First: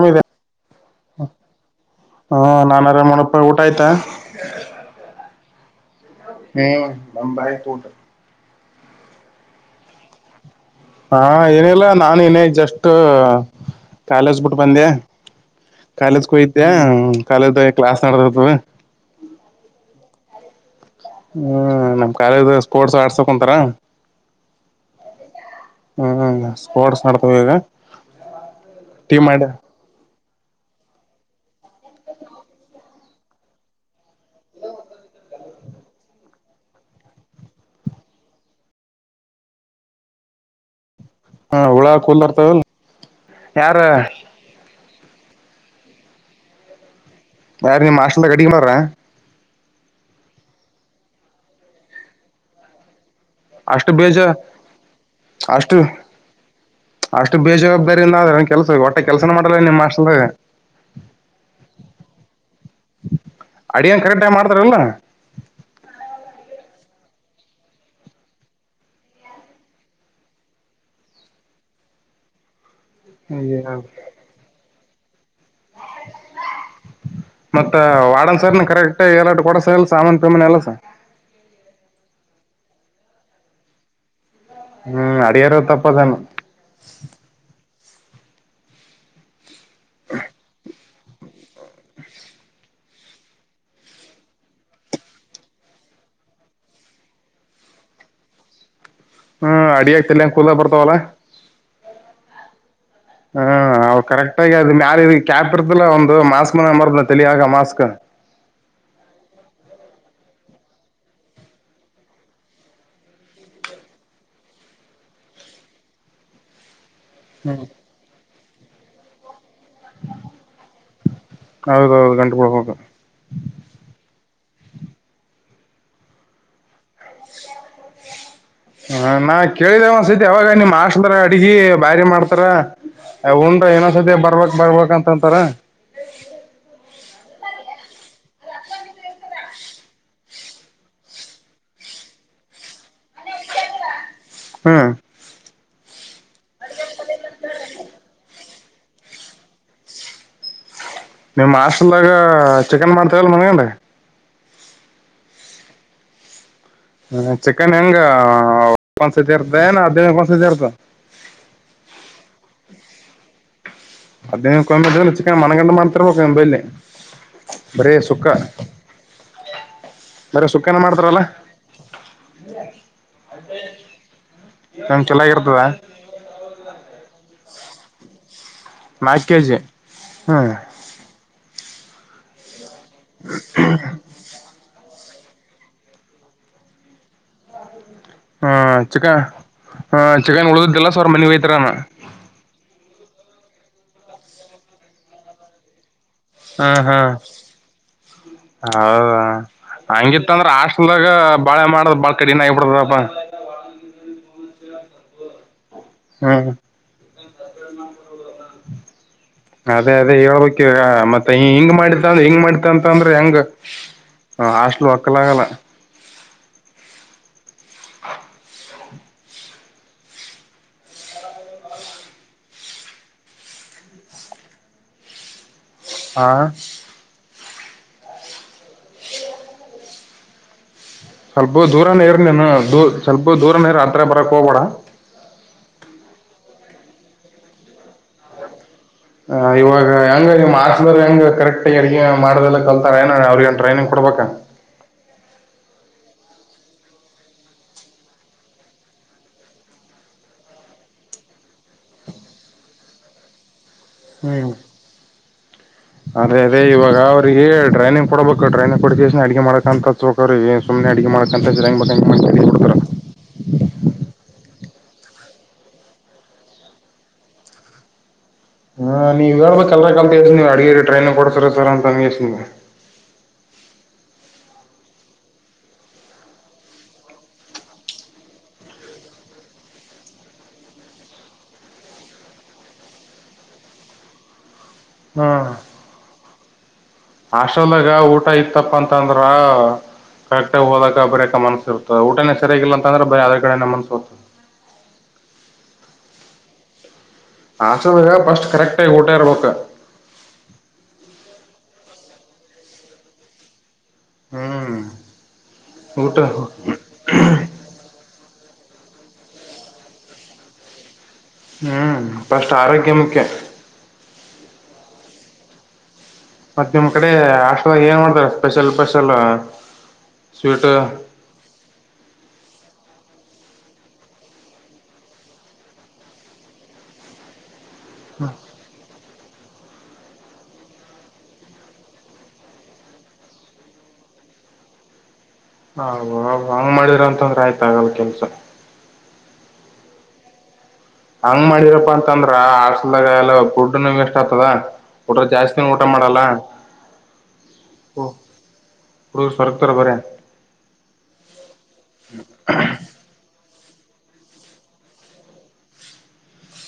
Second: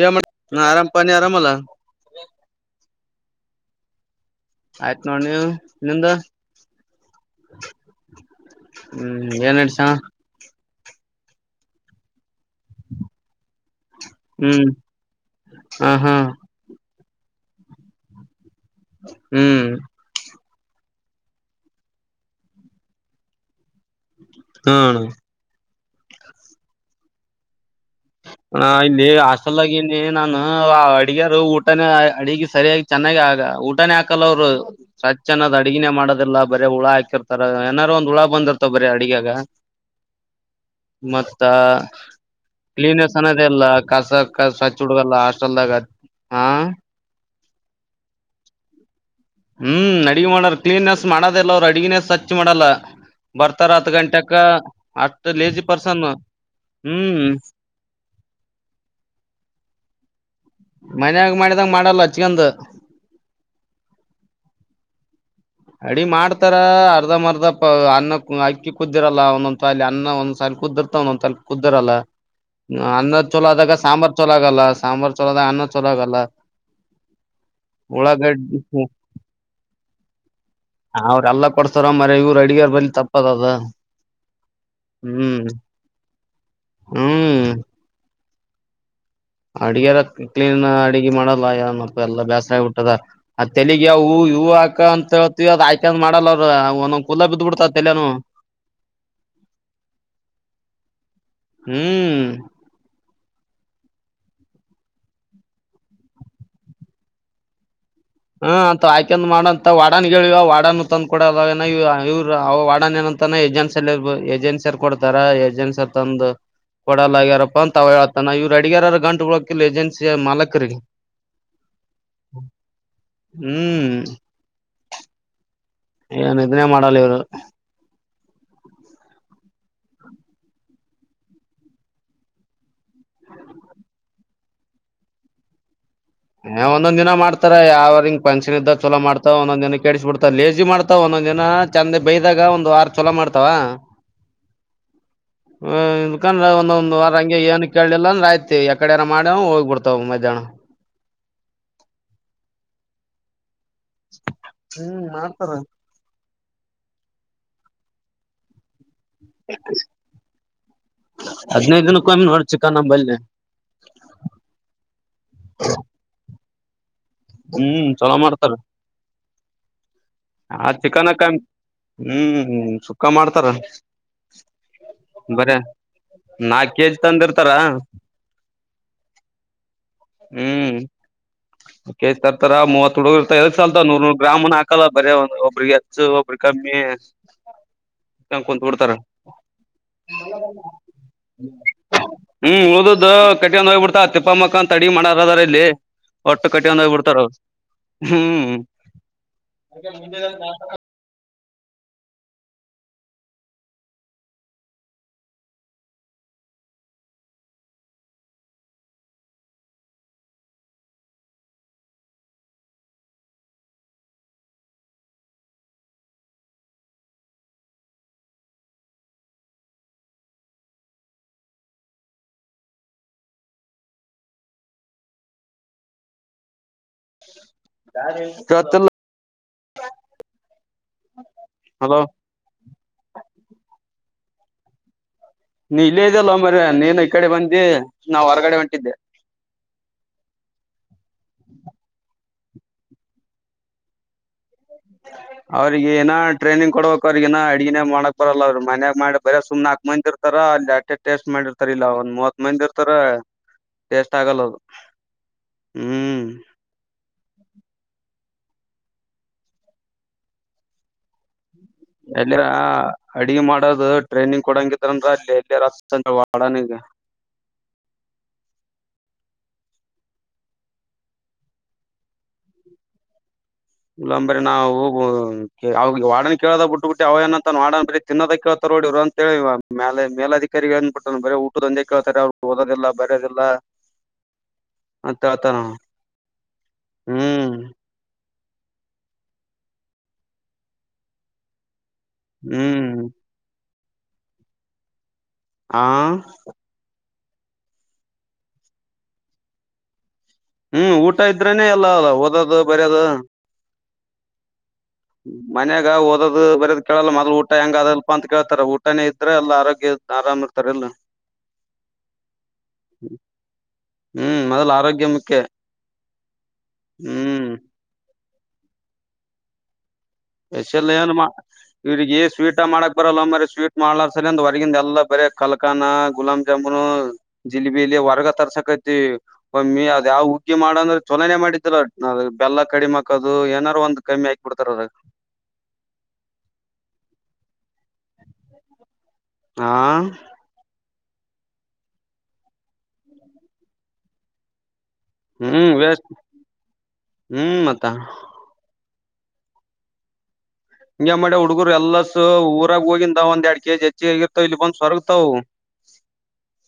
ಯ ಆರಾಮ ಪ ನೀ ಆರಾಮ ಅಲ್ಲ ಹಾ ನಾನ ಆರಾಮ ನೋಡಪ್ಪ ಊಟ ಆಯ್ತಾ ಆಯ್ತ್ ನೋಡ್ ನೀವು ನಿಂದು ಹೂ ನಮ್ದ್ ಆಯ್ತು ಊಟ ಹ್ಮ್ ಏನ್ ನಡೆಸನ ಹಾ ಏನಿಲ್ಲ ನಾನೇ ಇನ್ನೀಗ ಜಸ್ಟ್ ಕಾಲೇಜ್ ಬಿಟ್ಟು ಹ್ಮ್ ಬಂದ್ಯಾ ಹ ಹಾ ಕಾಲೇಜಕ ಹೋಗಿದ್ಯಾ ಕಾಲೇಜ್ದ ಕ್ಲಾಸ್ ನಡಿದಿರತ್ತದ ಹ್ಮ್ ಹ್ಮ್ ನಮ್ ಕಾಲೇಜ ಸ್ಪೋರ್ಟ್ಸ್ ಆಡ್ಸಕ ಕುಂತಾರ ಹ್ಮ ಹ್ಮ್ ಸ್ಪೋರ್ಟ್ಸ್ ನಡ್ತದ ಈಗ ಹ ಇಲ್ಲಿ ಟೀಮ್ ಮಾಡಿ ಹಾಸ್ಟೆಲ್ ದಾಗ ಇಲ್ಲಿ ನಾನು ಅಡಗಿಯರ ಊಟನೇ ಅಡಿಗೆ ಸರಿಯಾಗಿ ಚೆನ್ನಾಗಿ ಆಗ ಊಟಾನೇ ಹಾಕಲ್ಲ ಅವರು ಸಚ್ನ್ನದ್ ಅಡ್ಗಿನೇ ಮಾಡೋದಿಲ್ಲಾ ಬರೀ ಹುಳ ಹಾಕಿರ್ತಾರ ಏನಾರು ಒಂದ್ ಹುಳ ಬಂದಿರ್ತವ ಬರೀ ಅಡಗಾಗ ಮತ್ತ ಹ ಹುಳ ಕೂಲ್ ಬರ್ತಾವಲ್ ಕ್ಲೀನಸ್ ದೆ ಎಲ್ಲ ಯಾರ ಕಸ ಕ ಸಚ್ಚ ಹುಡುಗಲ್ಲ ಹಸ್ಟೆಲ್ದಾಗ ಹ ಯಾರ ನೀಮ್ಮ ಮಾಸ್ಲ್ಲ ಕಡಿಕ್ಕೆ ಮಾಡಿ್ರ ಹ್ಮ್ ಅಡಗ ಮಾಡಾರ ಕ್ಲೀನ್ಸ್ ಮಾಡೋದಲ್ಲ ಅವ್ರು ಅಡಗಿನೇ ಸ್ವಚ್ ಮಾಡಲ್ಲ ಬರ್ತಾರ ಹತ್ ಅಷ್ಟು ಬೇಜ ಗಂಟಕ್ಕ ಅಷ್ಟ ಲೇಜಿ ಅಷ್ಟು ಪರ್ಸನ್ ಹ್ಮ್ ರಿಂದ್ರ ಒ ಕೆಲ್ಸ ಹೊಟ್ಟೆ ಕೆಲಸನ ಮಾಡಲ್ಲ ನಿಮ್ಮ ಮಾಸ್್ರ ಮನ್ಯಾಗ ಮಾಡಿದಂಗ ಮಾಡಲ್ಲ ಹಚ್ಗಂದ ಅಡಿಯನ್ ಕರೆಕ್ಟ್ ಟಮ್ ಮಾಡ್ತಾರಲ್ಲ ಅಡಿ ಮಾಡ್ತಾರ ಅರ್ಧ ಮರ್ಧ ಪ ಅನ್ನ ಅಕ್ಕಿ ಕುದಿರಲ್ಲ ಒಂದೊಂದ್ಸಲ್ಲಿ ಅನ್ನ ಒಂದ್ಸಾಲ ಕುದಿರ್ತ ಕುದಿರಲ್ಲ ಅನ್ನದ ಚೋಲ ಆದಾಗ ಸಾಂಬಾರ್ ಚಲ ಆಗಲ್ಲ ಸಾಂಬಾರ್ ಚೋಲದಾಗ ಅನ್ನದ ಮತ್ತ ವಾಡನ್ ಉಳ್ಳಾಗಡ್ಡಿ ಸರ್ನ ಕರೆಕ್ಟ್ ಏ ಕೊಡ ಸಲ್ ಸಾಮಾನ ಪ್ರೇಮಾಣ ಎಲ್ಲ ಸರ್ ಹ ಅವ್ರೆಲ್ಲ ಕೊಡ್ಸ್ತಾರ ಮರ ಇವ್ರು ಅಡಿಗಾರ್ ಬರಲಿ ತಪ್ಪದದ ಹ್ಮ್ ಅಡಿಯಾರ ತಪ್ಪದಾನು ಹ್ಮ್ ಅಡಿಗೆಾರ ಕ್ಲೀನ್ ಅಡಗೆ ಮಾಡಲ್ಲ ಯಾರನ್ಪ್ಪ ಎಲ್ಲಾ ಬೇಾಸ್ರ ಆಗಬ ಬಿಟ್ಟದ ಆ ತೆಲಗ್ ಯಾವವುೂ ಹೂವು ಹಾಕ ಅಂತ ಹತ್ ಆಯ್ತ ಮಾಡಲ್ಲ ಅವ ಅವ ಒೊ ಕುಲ ಬಿದ್ದ್ ಬಿಡ್ತ ತಲನು ಹಾ ಹ್ಮ್ ಅಡಿ ಆಗ್ತಿಲ್ಲಂಗ ಕೂಲ್ ಬರ್ತವಲ್ಲ ಹ್ಮ್ ಹ್ಮ ಅವ ಕರೆಕ್ಾಗಿ ಅದುಾರ ಕೇಪದ ಒಂದು ಮಾಸ್ಕನ ಅಮರ್ದೆಳಿಯಾಗ ಮಾಸ್ಕ ಹ್ಮ ಅಂತ ಆಾಕಂದ ಮಾಡಂತ ವಾಡನ್ ಹೇಳಿವ ವಡನ್ ತಂದ್ ಕೊಡದ ಇವ್ ಅವ ವಾಡನ್ ಏನಂತ ಏಜೆನ್ಸಲ್ಲಿ ಏಜೆನ್ಸಿರ್ ಕೊಡ್ತಾರ ಏಜೆನ್ಸಿರ್ ತಂದು ಕೊಡಲ್ಲ ಆಗ್ಯಾರಪ್ಪ ಅಂತ ಅವ ಹೇಳ್ತಾನ ಇವರು ಅಡಗ್ಯಾರರ ಗಂಟುಗಳಕ ಇ ಏಜನ್ಸಿಯ ಮಾಲಕರಿಗೆ ಹೌದೌದು ಗಂಟು ಬೆಳ ಹೋಗ ಹ್ಮ್ ಏನ್ ಇದನ್ನೇ ಮಾಡಲ್ಲ ಇವ್ರು ಹ ನಾ ಕೇಳಿದೆೇ ಒಂದ್ಸತಿ ಯಾವಾಗ ನಿಮಮ್ಮ್ ಆಶದ್ರ ಅಡ್ಗಿ ಬಾರಿ ಮಾಡ್ತಾರ ಉಂಡ್ರ ಏನೋ್ ಸದ್ಯ ಬರ್ಬೇಕಕ್ ಬರ್ಬೇಕ ಅಂತ ಅಂತರ ಒಂದೊಂದ್ಿನ ಮಾಡ್ತಾರ ಯಾವ್ರಂಗ್ ಪಂನ್ಕ್ಷನ್ ಇದ್ದ ಚಲೋ ಮಾಡತಾವ ಒಂದೊಂದ ದಿನ ಕ ಕೆಡಸಿ ಬಿಡ್ತ ಲೇಜಿ ಮಾಡ್ತಾವ ಒಂದೊಂದ್ಿನ ಚಂದೆ ಬೈ್ದಾಗ ಒಂದು್ ಆರು ಚಛಲ ಮಾಡ್ತಾವ ಹಾ ಹ [unintelligible] ಇಕಂದ್ರ ಒಂದ ಒಂದ ವಾರ ಹಂಗೆ ಏ ಕೇಳಲಿಲ್ಲಂದ ಆಯ್ತಿ ಎಕಡಾರ ಮಾಡ ಹೋಗ್ಬಿಡ್ತಾವ ಮಧ್ಯಾಹ್ನ ನಿಮ್ ಮಾಸ್ಲ್ದಾಗ ಚಿಕನ್ ಮಾಡ್ತ ಮನ್ಗಂಡ ಹ್ಮ್ ಮಾಡ್ತಾರ ಹ್ಮ ಚಿಕನ್ ಹೆಂಗ ಒಂದ್ಸತಿ ಇರ್ತಏ ಹದ್ಿನನ ಒಂದ್ಸತಿ ಇರ್ತ ಹದಿನೈದು ದಿನಕ್ಕ ಒಿ ನೋ ಚಕ್ಕಾ ನಂಬಲ್ಲಿ ಅದ ಕೊ ಮಣಗಂಡು [unintelligible] ಮಾತ್ರಲ್ಲೇ ಹ್ಮ್ ಚಲೋ ಮಾಡ್ತಾರ ಬರೀ ಆ ಸುಕ್ಕನ ಚಿಕನ ಮಾಡ್ತಾರಲ್ಲ ಕ ಹ್ಮ್ ಸುಖ ಮಾಡ್ತಾರ ನಮ್ ಬರ ಚಲಾಗಿರ್ತದ ನಾಕ್ ಕೆಜಿ ತಂದಿ ಇರ್ತಾರ ನಾಲ್ಕು ಕೆ ಜಿ ಹ್ಮ್ ತತರ ಮೂವತ್ ತುಡಗರ್ತ ಎ ಸಲ್ತ ನೂರ್ ನೂರ್ ಗ್ರಾಮನ ಹಾಕಲ್ಲ ಬರ ಒಂದ ಒಬ್ರಿಗೆ ಹೆಚ್ಚು ಒಬ್ರ ಕಮ್ಮಿ ಹಾ ಕುಂತ್ ಬಿಡ್ತಾರ. ಚಿಕನ್ ಹ ಚಿಕನ್ ಉಳ್ದದಿಲ್ಲ ಸವರ್ ಮನಿ ಯತರಾನ ಹ್ಮ್ ಉಳ್ದು ಕಟ್ಟಿ ಹೋಗ್ಬಿಡ್ತಾ ತಿಪ್ಪ ಮಕ್ಕನ್ ಅಡಿಗೆ ಮಾಡಾರ ಅದಾರ ಇಲ್ಲಿ ಒಟ್ಟು ಕಟ್ಟಿ ಹ್ಮ್ ಗೋಡು ಹೊಗ್ ಹ್ಮ್ ಬಿಡ್ತಾರ ಅವರು ಹ್ಮ್ ಹೌದಾ ಹಂಗಿತ್ತ ಅಂದ್ರೆ ಹಾಸ್ಟಲ್ದಾಗ ಬಾಳೆ ಮಾಡ್ದ್ ಬಾಳ ಕಡಿಣ ಆಗಿಬಿಡ್ತದಪ್ಪ ಹ್ಮ್ ನ ಹ ಅದೇ ಅದೇ ಹೇಳ್ಬೇಕ ಮತ್ತೆ ಹಿಂಗ್ ಮಾಡತ್ತ ಅಂದ ಹಿಂಗ್ ಮಾಡತ ಅಂತ ಅಂದ್ರೆ ಹೆಂಗ ಹ ಹಾಸ್ಟಲ್ ಒಕ್ಕಲಾಗಲ್ಲ ಹ ಹ ಹಾ ಕತ ಸ್ವಲ್ಪ ದೂರನೇ ಇರ ನೀನು ದೂ ಸ್ವಲ್ಪ ದೂರನೇ ಇ ರ ಹತ್ತ್ರ ಬರಕ್ಕೆ ಹೋಗಬೇಡ ನೀ ಇಲ್ಲೇ ಇದಲ್ಲ ಮರಯ ನೀನ್ ಈ ಕಡೆ ಬಂದಿ ನಾವ್ ಹೊರಗಡೆ ಹೊಂಟಿದ್ದೆ ಹ ಇವಾಗ ಹೆಂಗ ಹಾಸ್ಟಲ್ ಹೆಂಗೆ ಕರೆಕ್ಟ್ಾಗಿ ಅ ಮಾಡದೆಲ್ಲ ಕಲ್ತಾರ ಏನ ಅವ್ರಿಗಏನ್ ಟ್ರೈನಿಂಗ್ ಕೊಡ್ಬೇಕ ಹ [unintelligible] ಅವ್ರಿಗ ಏನ ಟ್ರೇನಿಂಗ ಕೊಡಬೇಕು ಅವ್ರಗ ಏನ ಅಡಿಗೆನೇ ಮಾಡಕ್ ಬರಲ್ಲ ಅವರು ಮನ್ಯಾಗ ಮಾಡಿ ಇರ್ತಾರ ಅಲ್ಲಿ ಅಟ್ಟೆ ಟೆಸ್ಟ್ ಮಾಡಿರ್ತಾರ ಇಲ್ಲ ಒಂದ್ ಮೂವತ್ ಮಂದಿ ಇರ್ತಾರ ಟೇಸ್ಟ್ ಹ್ಮ್ ಆಗಲ್ಲದು ಹ್ಮ್ ಅದೇ ಇವಾಗ ಅವ್ರರಿಗೆ ಟ್ರೈನಿಂಗ್ ಕೊಡಬೇಕು ್ರೈನಿಂಗ ಕೊಡ ಅಡಗೆ ಮಾಡಕಂತ ಚಕ ಸಮ್ಮ ಅಡುಗೆ ಮಾಡಕಂತ ಯಗ್ ಬೇಕನ್ತ ಅಂಗೇ ಎಲ್ಲಿರ ಅಡ್ಗೆ ಮಾಡೋದು ಟ್ರೈನಿಂಗ್ ಕೊಡಂಗಿದ್ರನ್ ಅಲ್ಲಿ ಎಲ್ಲಿರ ಸಂಜ ವಡನಿಗೆ ಹಾ ನೀವ ಹೇಳ್ಬೇಕ ಅಲರ ಕಲ್ತ್ಸ ನೀವ ಅಡಗ ಟ್ರೈನ್ ಕೊಡ್ತರ ಸರ್ ಅಂತಸ ನೀವು ಇಲ್ಲಂಬ್ರ ನಾವು ಅವ ವಾಡನ್ ಕೇಳ್ದಾಗ ಬಿಟ್ಟು ಬಿಟ್ಟೆ ಅವಏನಂತಾಡನ್ ಬೀ ತಿನ್ನೋದ ಕೇತಾರೆ ನೋಡಿವ್ ಅಂತೇಳಿವ ಮೇಲೆ ಮೇಲಧಿಕಾರಿಗಳೇನ್ ಬಿಟ್ಟ ಬೇ ಊಟುಂದೆ ಕೇತಾರೆ ಅವರು ಓದುವುದಿಲ್ಲ ಬರೆಯುವುದಿಲ್ಲ ಹ್ಮ ಹ್ಮ್ ಹಾಸ್ಟಲ್ದಾಗ ಊಟ ಐತ ತಪ್ಪ ಅಂತ ಅಂದ್ರ ಕರೆಕ್ಟ ಆಗ ಓದಕ್ಕೆ ಬರೆಯಕ್ಕ ಮನ್ಸ ಇರ್ತದೆ ಸರಿಾಗಿಲ್ಲ ಹ್ಮ್ ಅಂದ್ರೆ ಬ ಅ್ರ ಕಡೆ ನಮ್ಮನ್ಸ್ಸ ಹಾ ಹಾಸ್ಟಲ್ದಾಗ ಫಸ್ಟ್ ಕರೆಕ್ಟ್ ಆಗಿ ಊಟ ಇರ್ಬೇಕ್ ಹ್ಮ್ ಊಟ ಇದ್ರನೆೇ ಎಲ್ಲ ಅಲ್ಲ ಓದದು ಬರದು ಹ್ಮ್ ಮನ್ಯಾಗ ಓದದು ಊಟ ಬರಿಯದು ಕೇಳಲ್ಲ ಮೊದ್ಲು ಊಟ ಹೆಂಗ ಅದಲ್ಪ ಅಂತ ಕೇಳ್ತಾರೆ ಊಟನೇ ಇದ್ರೆ ಎಲ್ಲ ಆರೋಗ್ಯ ಅ ಆರಾಮ ಇರ್ತಾರೆ ಇಲ್ಲ ಹ್ಮ್ ಫಸ್ಟ್ ಆರೋಗ್ಯ ಮುಖ್ಯ ಹ್ಮ್ ಮೊದ್ಲು ಆರೋಗ್ಯ ಮುಖ್ಯ ಮತ್ತ ನಿಮ್ ಕಡೆ ಹ್ಮ್. ಹಾಸ್ಟಲ್ದಾಗ ಏನು ಮಾಡ್ತಾರ ಸ್ಪೆಷಲ್ ಸ್ಪೆಷಲ್ ಸ್ವೀಟ್ ಸ್ಪೆಷಲ್ ಏನು ಮ ಇವಿಗೆ ಸ್ವೀಟ್ ಮಾಡಕ್ ಬರಲ್ಲ ಮ್ರ ಸ್ವೀಟ್ ಮಾಡ್ಲಾರ ಸರಿ ಅಂದ ಹೊರಗಿಂದ ಎಲ್ಲ ಬರ ಕಲ್ಕನ ಗುಲಾ ಗುಲಾಬ್ ಜಾಮೂನ್ ವರ್ಗ ತರ್ಸಕೈತಿ ಒಮ್ಮ ಅದ ಯಾವ ಉಗ್ಗಿ ಮಾಡಂದ್ರೆ ಚೊಲನೇ ಮಾಡಿದಲ್ಲ ಬೆಲ್ಲ ಕಡಿಮಾಕದು ಏನಾರು ಒಂದ್ ಕಮ್ಮಿ ಆಾಕ್ಬಿಡ್ತಾರ ಹ ಹಂಗ್ ಮಾಡಿರ ಅಂತಂದ್ರೆ ಆಯ್ತ ಆಗಲ್ಲ ಕೆಲ್ಸ ಹಾ ಹಂಗ್ ಮಾಡಿರಪ್ಪಾ ಅಂತಂದ್ರ ಹಾಸ್ಟೆಲ್ಲ್ದಾಗ ಎಲ್ಲ ಫುಡ್ ವೇಸ್ಟ್ ಆಗ್ತದ ಊಟ್ರ ಜಾಸ್ತಿನ ಹ್ಮ್ ಊಟ ವೇಸ್ಟ್ ಮಾಡಲ್ಲ ಹ್ಮ್ ಮತ್ತ ಓ [unintelligible] [unintelligible] [unintelligible] ತರ ಬರ ಹಿಂಗ ಮಾಡ್ಯ ಹುಡುಗರು ಎಲ್ಲಾ ಊರಾಗ ಹೋಗಿಿಂದ ಒಂದ್ ಎರಡು ಕೆಜಿ ಹೆಚ್ಚಿ ಆಗಿತಾವ ಇಲ್ಲಿ ಬಂದ್ ಸರರ್ಗ್ತಾವ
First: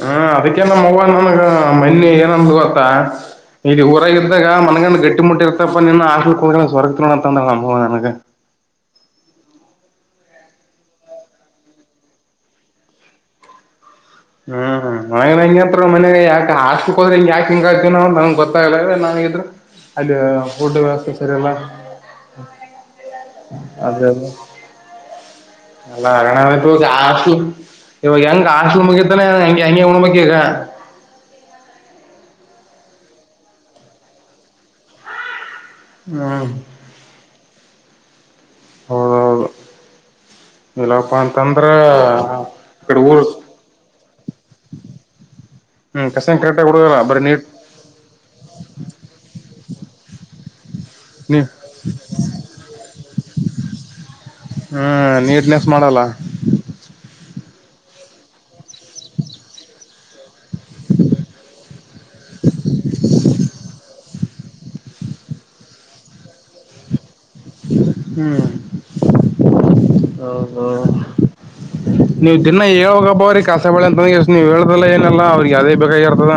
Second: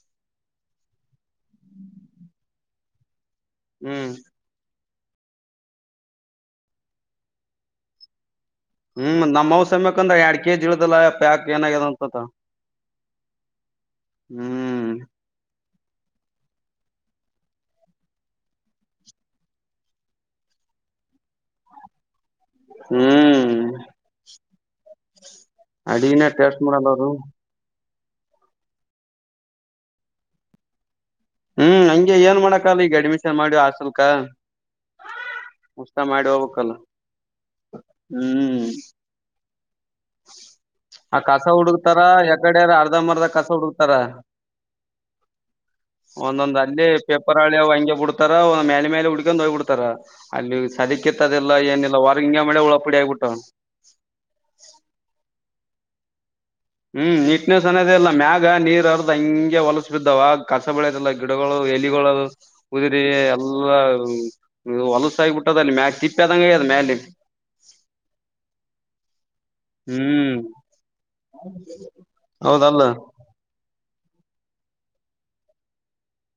ಹಾ ಅದಕ್ಕೆ ನಮ್ ಅವ್ವ್ ನನಗ ಏನಂದ್ಲು ಗೊತ್ತ ಇಲ್ಲಿ ಹ್ಮ್ ಊರಾಗ ಇಗ ಮನಗ ಗಟ್ಟಿ ಮುಟ್ಟಿ ಇತಪ್ಪ ನಿನ್ನ ಹಾಸ್ಟೆಲ್ [unintelligible] ಸೊರಗ್ತಿ ಅಂತಂದಳಾ ನಮ್ ಅವ್ವ ನನಗೆ ಹ್ಮ್ ನಮ್ಮ್ ಅವ್ವ ಸಮಯಕ್ ಅಂದ್ರೆ ಎರಡ್ ಕೆ ಜಿ ಇಳ್ದಲ್ಲ ಪ್ಯಾಕ್ ಏನಾಗ್ಯದ ಅಂತಕೊಳ್ಳ [inaudible] ಹ್ಮ್ ಹ್ಮ್ [unintelligible] ನ [unintelligible] ಹಂಗೆ ಅಂತರ್ ಮನೆಗೆ ಯಾಕ ಹಾಸ್ಟ್ಲ್ ಹೋದ್ರ ಯಾಕ್ ಹಿಂಗ ಆಗ್ತಿವಿ ನಾವು ನಮ್ಗೆ ಗೊತ್ತಾಗಲ್ಲ [unintelligible] ಅಲ್ಲಿ ಫುಡ್ ವ್ಯವಸ್ಥೆ ಸರಿಲ್ಲ [unintelligible] [unintelligible] ಅದೇ ಅದು ಹ್ಮ [unintelligible] ಅಲ್ಲ [unintelligible] [unintelligible] ಹಾಸ್ಟೆಲ್ ಇವಾಗ ಹೆಂಗ್ ಹಾಸ್ಟಲ್ ಮುಗೀತನ ಹೆಂಗೆ ಅಂಗೇ [unintelligible] [unintelligible] ಈಗ ಹ್ಮ್ ಹಂಗೆ ಏನ್ ಮಾಡಕಲ್ಲ ಈಗ ಅಡ್ಮಿಷನ್ ಮಾಡಿ ಹಾಸ್ಟೆಲ್ಕ. [unintelligible] ಮಾಡಿ ಹ್ಮ್ ಹೋಗಬಕ್ಕಲ್ಲ [unintelligible] ಹ್ಮ್ [unintelligible] [unintelligible] ಆ ಇಲ್ಲಪ್ಪಾ ಕಸ ಅಂತಂದ್ರ ಹುಡುಕ್ತಾರ ಎಗಡರ ಈ ಅರ್ಧ ಕಡೆ ಊರ್ ಮರ್ಧ ಕಸ ಹುಡುಕ್ತಾರ ಹ್ಮ್ ಕಸನ್ ಒಂದೊಂದ್ ಕರೆಕ್ಟಾಗಿ ಅಲ್ಲಿ ಹುಡುಗಲ್ಲ ಬರೀ ಪೇಪರ್ ನೀಟ್ ಹಳಿಅವ ಹಂಗೆ ಬಿಡ್ತ [unintelligible] ಮೇಲೆ ಮೇಲೆ ಹುಡ್ಕೊಂಡು ಹೋಗ್ಬ ಬಿಡ್ತಾರ ಅಲ್ಲಿ ನೀ ಸದಕ್ಕಿತ್ತದೆಲ್ಲ ಏನಿಲ್ಲ ಹೊರ್ಗಿ ಹಿಂಗೇ ಮಳೆ ಉಳ ಪುಡಿ ಆಗಿಬಿಟ್ಟ್ನು ಹ್ಮ್ ನೀಟ್ನೆಸ್ ಮಾಡಲ್ಲ ಹ್ಮ್ ನೀಟ್ನೆಸ್ ಅನ್ನೋದ ಇಲ್ಲ ಮ್ಯಾಗ ನೀರ್ ಹರ್ದ್ ಹಂಗೆ ಹೊಲಸ ಬಿದ್ದಾವ ಕಸ ಬೆಳೆಯದಲ್ಲ ಗಿಡಗಳು ಎಲಿಗಳು ಉದರಿ ಎಲ್ಲಾ ನೀ ಹೊಲಸ ಆಗಿಬಿಟ್ಟದ ಅಲ್ಲಿ ಮ್ಯಾಲೆ ತಿಪ್ಪದಂಗೆ ಅದ ಮೇಲೆ [unintelligible] ಹ್ಮ್ ಹ್ಮ್ ಹೌದೌ ನೀವು ದಿನ ಹೌದಲ್ಲ ಹೇಳ್ ಹೋಗಪ [unintelligible] [unintelligible] [unintelligible] ನೀವು ಹೇಳ್ದಲ್ಲಏಲ್ಲ ಅವ್ರಿಗೆ ಅದೇ ಬೇಕಾಗಿರ್ತದ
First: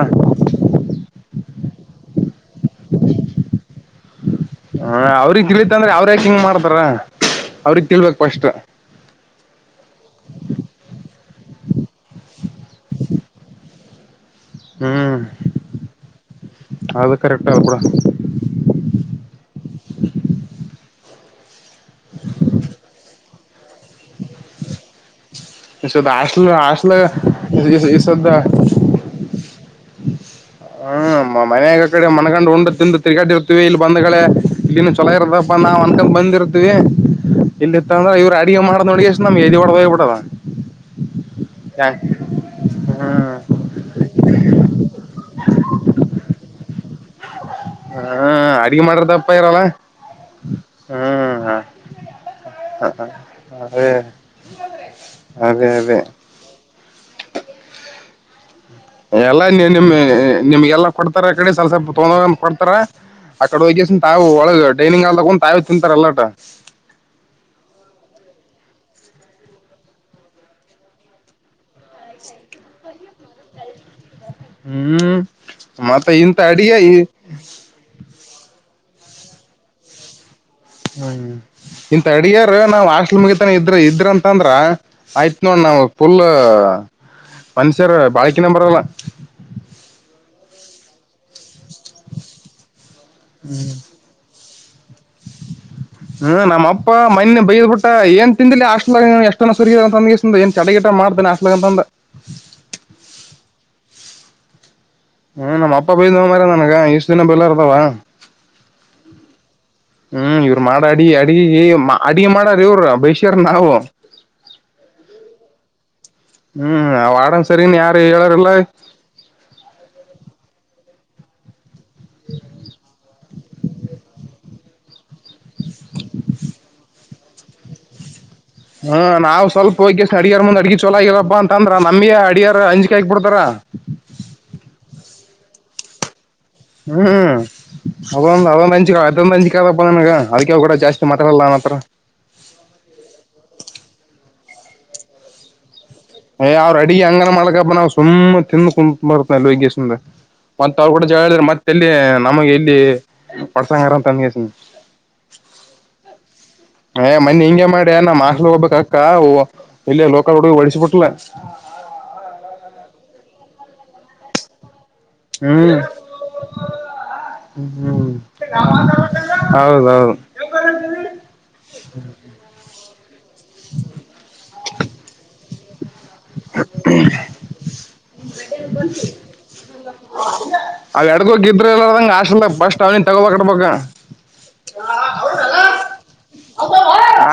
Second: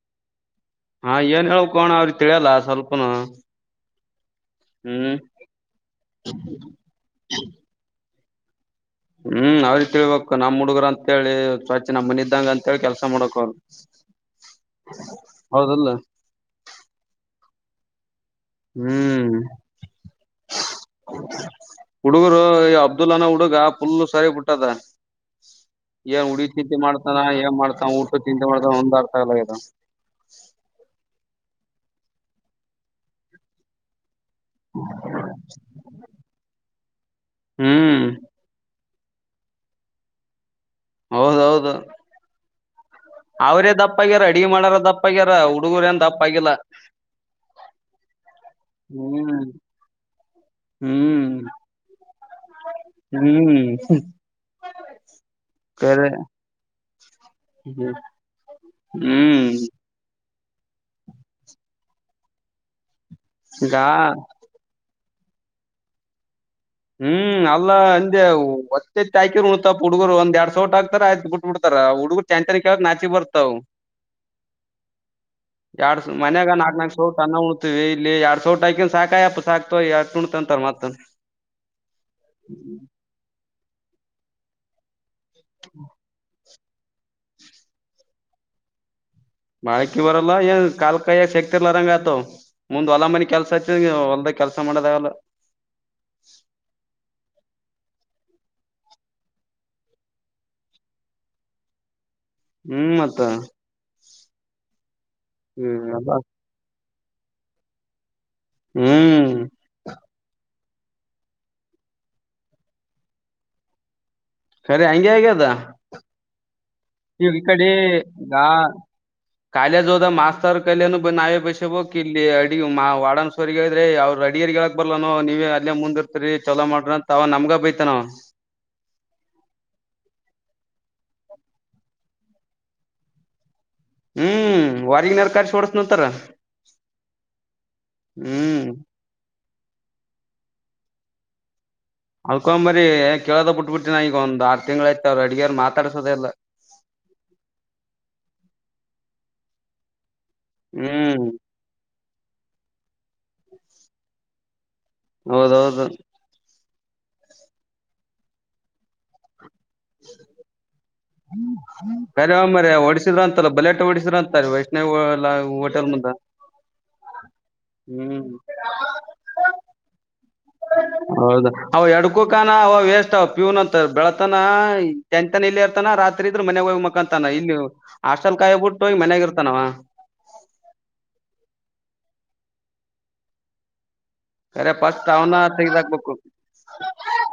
ಹಾ ಏನ್ ಹೇಳ್ಬೇಕೋ ಅಣ್ಣಾ ಅವ್ರಿ ತಿಳಿಯಲ್ಲ ಸ್ವಲ್ಪನು ಹ ಹ್ಮ್ ಅವ್ರಗ್ ತಿಳಿತ ಅಂದ್ರೆ ಅವ್ರ ಯಾಕ ಹಿಂಗ್ ಮಾಡ್ತಾರ ಅವ್ರಗ್ ತಿಳ್ಬೇಕ್ ಫಸ್ಟ್ ಹ್ಮ್ ಅವ್ರಿ ತಿಳ್ಬಕ್ ನಮ್ ಹುಡುಗ್ರ ಅಂತ ಹೇಳಿ ಸ್ವಚ್ಛ ನಮ್ಮ್ ಮನಿ ಇದಂಗ ಅಂತ ಹೇಳಿ ಕೆಲ್ಸ ಮಾಡ್ಬೇಕು ಅವ್ರು ಹ್ಮ್ ಹೌದಲ್ಲ ಅದು ಕರೆಕ್ಟ್ ಬುಡ ಹ್ಮ್ [unintelligible] [unintelligible] ಹುಡುಗರು ಇ ಅಬ್ದುಲ್ಲನ ಹುಡುಗ ಪುಲ್ ಸರಿ [unintelligible] ದ ಇಸದ ಏನ್ ಉಡಿ ಹಾಸ್ಟ್ಲ್ ಚಿಂತೆ ಹಾಸ್ಟ್ಲ್ ಮಾಡ್ತಾನ ಏನ್ ಮಾಡ್ತಾನ ಊಟ ಇಸದ ಚಿಂತೆ ಮಾಡ್ತಾನ ಒಂದತ [unintelligible] ಹ್ಮ್ ಮನೆಯಾಗ ಕಡೆ ಮನಗಂಡ ಉಂಡು ತಿಂದು ತಿರುಗಾಡಿ ಇರ್ತಿವಿ ಇಲ್ಲಿ ಬಂದ್ ಕಡೆೇ ಇಲ್ಲಿನ್ ಚೊಲೋ ಇರದಪ್ಪ ನಾವು ಅಂದ್ಕೊಂಡ್ ಬಂದಿರ್ತೀವಿ ಇಲ್ಲಿ ಇತ್ತ ಹ್ಮ್ ಅಂದ್ರ ಇವ್ರ ಅ [unintelligible] ಮಾಡ ನೋಡಿ ಎಷ್ಟ ನಮ್ ಎದಿ ಹೊಡ ಹೋಗ್ಬಬಿಟ್ಟದ ಹೌದೌದು ಹ್ಮ್ ಅವ್ರೇ ದಪ್ಪ ಆಗ್ಯಾರ ಅಡಿಗೆ ಮಾಡಾರ ದಪ್ಪ ಆಗ್ಯಾರ ಹುಡುಗುರ ಏನ್ ದಪ್ಪ ಆಗಿಲ್ಲಾ ಹಾ ಅಡ್ಗೆ ಮಾಡಾರ ದಪ್ಪ ಹ್ಮ್ ಆಗ್ಯಾರಲ್ಲ ಹ್ಮ್ ಹಾ [unintelligible] ಹ್ಮ್ ಅದೇ ಅದೇ ಅದೇ ಕರೆ ಹ್ಮ್ ಎಲ್ಲಾ ನಿಮ ನಿಮ್ಗೆಲ್ಲಾ ಕೊಡ್ತಾರ ಕಡೆ ಸ್ವಲ್ ಸ್ವಲ್ಪ ತೊೊಂಡ ಕೊಡ್ತಾರ ಆಕಡೆ ಈಗ ಹೋಗ್ಯಸನ್ ತಾವು ಒಳಗ ಡೈನಂಗ ಹಾಲ್ ತಗೊಂಡು ತಾವವು ತಿಂತಾರಲ್ಲಾಟ ಹ್ಮ್ ಅಲ್ಲಾ ಅಂದೆ ಹೊತ್ತೆ ಹಾಕಿರ್ ಉಣತಪ್ ಹುಡುಗರು ಒಂದ ಎರಡ್ ಸಟ್ ಹಕ್ತಾರ ಆಯ್ತು ಬಿಟ್ಟ ಬಿಡ್ತಾರ ಹುಡುಗರು ಚ್ಯಾಂಂತನ್ ಕೇಳಕ್ ನಾಚಿ ಬರ್ತಾವ ಹ್ಮ್ ಮತ್ತೆ ಇಂತ ಮನೆಗೆ ಅಡಿಗೆ ನಾಟಕ ಈ ಚೋಟ ಅಣ್ಣಅಂತಾರೆ ಇಲ್ಲಿ ಎಡ್ ಸೋಟಐಕನ್ ಸಾಕ ಅಪ್ಪ ಸಾಕ್ತು ಎ ಕು ಅಂತ ಹ್ಮ್ ಇಂತ ಅಡಿಯಾರ ನಾವ್ ಹಾಸ್ಟಲ್ ಮುಗತಾನ ಇದ್ರ ಇದ್ರ ಅಂತಂದ್ರ ಆಯ್ತ್ ನೋ ನಾವ ಫುಲ್ ಮನ್ಷ್ಯರ ಬಾಳಕೆನ ಬರಲ್ಲ ಬಾಳಕಿ ಬರಲ್ಲ ಏನ್ ಕಾಲ್ ಕಾಯ್ಯ ಶಕ್ತಿರ್ಲ ರಂಗ ಆತ ಮುಂದ್ ಹೊಲ ಮನಿ ಕೆಲ್ಸಚ್ಚ ಹೊಲ್ದ ಕೆಲಸ ಮಾಡದಾಗಲ್ಲ ಹ್ಮ್ ನಮ್ಮಪ್ಪ ಮನೆೆ ಬೈದ್ ಬಿಟ್ಟ ಏನ್ ತಿದ್ಲಲಿ ಅಷ್ಟ ಎಷ್ಟನ ಸುಗಿದಂತ ಏನ್ ಚಡಗಿಟ ಮಾಡ್ದನೆ ಹಾಸ್ಟಲ್ ಅಂತ ಅಂದು ಹ್ಮ್ ಮತ್ತ ಹ್ಮ್ ನಮ್ಮ ಅಪ್ಪ ಬೈದವ ಮರ ನನಗ ಇಷ್ಟ್ ದಿನ ಬೆಲ್ಲ ಇರ್ತವ ಹ್ಮ್ ಹ್ಮ್ ಇವ್ರು ಮಾಡ ಅಡಿ ಅಡ ಅಡಗೆ ಮಾಡಾರ ಇವ್ರ ಬೇಷ್ಯಾರ ನಾವು ಸರಿ ಆಯಂಗೆೆ ಆಯಗೆ ಅದಾ ಹ್ಮ್್ಮ ನೀ ಈ ಕಡೆ ಕಾಲ ಜೋದ ಮಾಸ್ತರ್ ಕಲ್ಯನು ನಾವೇ ಬಸಬಬೇಕಕ್ ಇಲ್ಲಿ ಅಡಿ ಮಾ ವಡನ್ಸ್ವರ್ದ್ರೆ ಅವ್ರರು ಅಡಿಯರ್ ಬರ್ಲ್ಲಾನ ನೀವ ಅಲ್ಲೇ ಮುಂದ್ ಇರ್ತರಿ ಚಲೋ ಮಾಡ್ರಂತ ತ ಅವ ನಮಗ ಬೈತಾನ ಹ್ಮ ನಾವು ಸ್ವಲ್ಪ ಹೋಗಿ ಅಡ್ಗೆರ್ ಮುಂದೆ ಅಡಗಿ ಚೆನ್ನಾಗಿ ಇಲ್ಲಪ್ಪ ಅಂದ್ರೆ ನಮಗೆ ಅಡಿಗೆ ಬಿಡ್ತಾರೆ ಹ್ಮ್ ವರಿಯನ್ ಕಳಿಸಿ ಕೊಡುಸ್ತಾರೆ ಅಂತಾರೆ ಹ್ಮ್ ಹ್ಮ್ ಅದೊಂದು ಅಂಕಿ ಗ ಅದಕ್ಕೆ ಕೂಡ ಜಾಸ್ತಿ ಮಾತಾಲ್ಲ ನನ ಹತ್ರ ಅಲ್ಕೊಂಬರಿ ಕೇಳೋದ್ ಬಿಟ್ಬಿಟ್ಟಿನನ ಈಗ ಒಂದ ಆರು ತಿಂಗಳ ಯ್ತ ಅವ್ರ ಅಡಗಾರ ಮಾತ್ರ ಅವರು ಅಡುಗೆ ಹಂಗರ ಮಾಡಿಕೊಳ್ಳಪ್ಪ ನಾನು ಸುಮ್ ಕುಂತುಬಿಡ್ತೀನಿ ಮತ್ತ ಅವ್ರು ಕೂಡ ಜ ಹ್ಮ್ ಹೇಳ ಮತ್ತೆಲ್ಲಿ ನಮಗೆ ಇಲ್ಲಿ ಹೊಡ್ಸಂಗಾರಂತ ತಂದಸನಿ ಹೌದೌದು ಏ ಮನ್ನಿ ಹಿಂಗೆ ಮಾಡಿ ನ ಮಾಕ್ಲಿ ಹೋಗಬಬೇಕಕ್ ಅಕ್ಕ ಇಲ್ಲ ಲೋಕಲ್ ಹುಡುಗಿ ಒಡಸಬಿಟ್ಲ ಸರಿ ಮರಿ ಹೊಡಸಿದ್ರ ಅಂತಲ್ಲ ಬಲೆಟ ಹೊಡಸ್ರ ಅಂತಾರೆ ವೈಷ್ಣವ್ ಎಲ್ಲ ಹ್ಮ್ ಹೋಟೆಲ್ ಮು್ದ ಹ್ಮ್ ಹೌದೌದು ಹೌದ ಅವ ಎಡ್ಕೋಕಾನ ಅವ ವೇಸ್ಟ್ ಅವ ಪೀೂ್ನಂತ ಬೆಳತಾನ ಕೆಂ ಇಲ್ಲ ಇರ್ತಾನ ರಾತ್ರಿ ಇದ್ರ ಮನೆಾಗ ಹೋಗಿ್ ಮಕ ಅಂತಾನ ಇಲ್ಲಿ ಹಸ್ಟಲ್ ಕಾಯಿಬ ಬಿಟ್ಟ ಹೋಗಿ ಮನ್ ಇರ್ತವ ಹಗಲೆಲ್ಲ ಇಲ್ಲೇ ಇರ್ತಾನೆ ಅವ್ ಅಡಡ್ಗೋಗ ಇದ್ರರು ಎಲ್ಲದಂಗ ಆಶಲ್ ಬಸ್ಟ್ ಅವ ತಗೋದಕಡಬಬೇಕ ಅರೆ ಪಸ್ಟ್ ಅವನ ತಗದಾಕ್ಬೇಕು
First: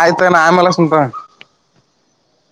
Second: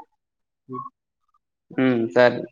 ಆಯ್ತ ನಾ ಆಮೇಲೆ ಹಚ್ಚತೀನಿ ತಗೋ ಹ್ಮ್ ಸರಿ